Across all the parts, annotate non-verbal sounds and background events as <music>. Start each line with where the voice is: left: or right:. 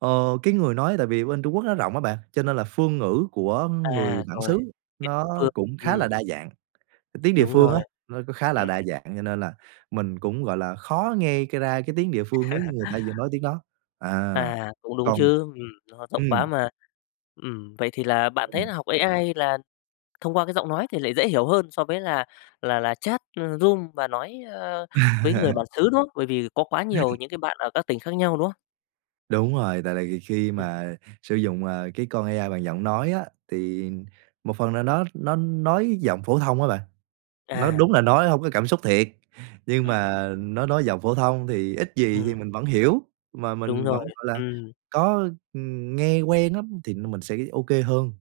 right: Ờ, cái người nói tại vì bên Trung Quốc nó rộng á bạn, cho nên là phương ngữ của
left: À,
right: người bản
left: rồi.
right: xứ
left: Tiếng
right: nó
left: địa phương.
right: cũng khá
left: Ừm.
right: là đa dạng. Tiếng địa
left: Đúng
right: phương
left: rồi.
right: á, nó cũng khá
left: Ừm.
right: là đa
left: Ừm.
right: dạng, cho nên là mình cũng, gọi là, khó nghe c ra cái tiếng địa phương nếu như
left: <laughs>
right: người ta vừa nói tiếng đó. À,
left: À, cũng đúng
right: còn
left: chứ, ừm, nó rộng
right: ừm.
left: quá mà. Ừm, vậy thì là bạn thấy
right: Ừm.
left: là học AI là thông qua cái giọng nói thì lại dễ hiểu hơn so với là là là chat, ờ, room và nói, ơ, với người bản
right: <laughs>
left: xứ, đúng không? Bởi vì có quá nhiều những cái bạn ở các tỉnh khác nhau, đúng không?
right: Đúng rồi, tại là ghì khi
left: Ừm.
right: mà sử dụng, à, cái con AI bằng giọng nói á, thì một phần nào đó nó nói giọng phổ thông á bạn. Nó
left: À.
right: đúng là nói hông có cảm xúc thiệt, nhưng
left: Ừm, ừm.
right: mà nó nói giọng phổ thông thì ít gì thì
left: Ừm.
right: mình vẫn hiểu, mà
left: Đúng
right: mình
left: rồi.
right: vẫn, gọi là,
left: Ừm.
right: có, ừm, nghe quen lắm thì như mình sẽ OK hơn.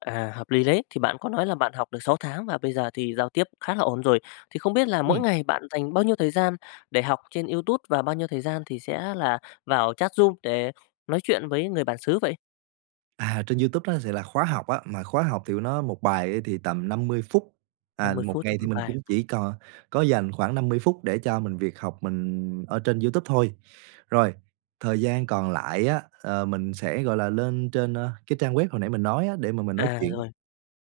left: À, hợp lý đấy. Thì bạn có nói là bạn học được 6 tháng và bây giờ thì giao tiếp khá là ổn rồi, thì không biết là mỗi
right: Ừm.
left: ngày bạn dành bao nhiêu thời gian để học trên YouTube và bao nhiêu thời gian thì sẽ là vào chat room để nói chuyện với người bản xứ vậy?
right: À, trên YouTube á, thì là khóa học á, mà khóa học thì nó 1 bài á thì tầm 50 phút,
left: Năm
right: à,
left: mươi
right: 1
left: phút cho
right: ngày thì
left: 1
right: mình
left: bài.
right: cũng chỉ cò có dành khoảng 50 phút để cho mình việc học mình ở trên YouTube thôi. Rồi, thời gian còn lại á, ờ, mình sẽ, gọi là, lên trên, ơ, cái trang web hồi nãy mình nói á để mà mình nói
left: À,
right: chuyện.
left: rồi.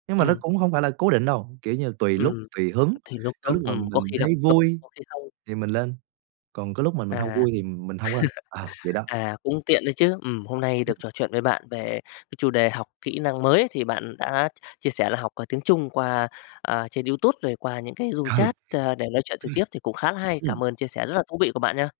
right: Nhưng mà nó
left: Ừm.
right: cũng hông phải là cố định đâu, kiểu như, tùy lúc,
left: Ừm.
right: tùy hứng,
left: Thì lúc
right: có
left: đó
right: lúc mà
left: ừm, có
right: mình
left: khi gặp
right: thấy
left: nó,
right: vui
left: có khi không.
right: thì mình lên, còn có lúc mà mình hông
left: À.
right: vui
left: <laughs>
right: thì mình hông lên. Ờ, vậy đó.
left: À, cũng tiện đấy chứ, ừm. Hôm nay
right: Ừm.
left: được trò chuyện với bạn về cái chủ đề học kỹ năng mới, thì bạn đã chia sẻ là học, ờ, tiếng Trung qua, ờ, trên YouTube rồi qua những cái room
right: Ừ. Ừm.
left: chat,
right: Ừm.
left: ơ, để nói chuyện trực tiếp thì cũng khá là hay.
right: Ừm.
left: Cảm ơn chia sẻ rất là thú vị của bạn nha.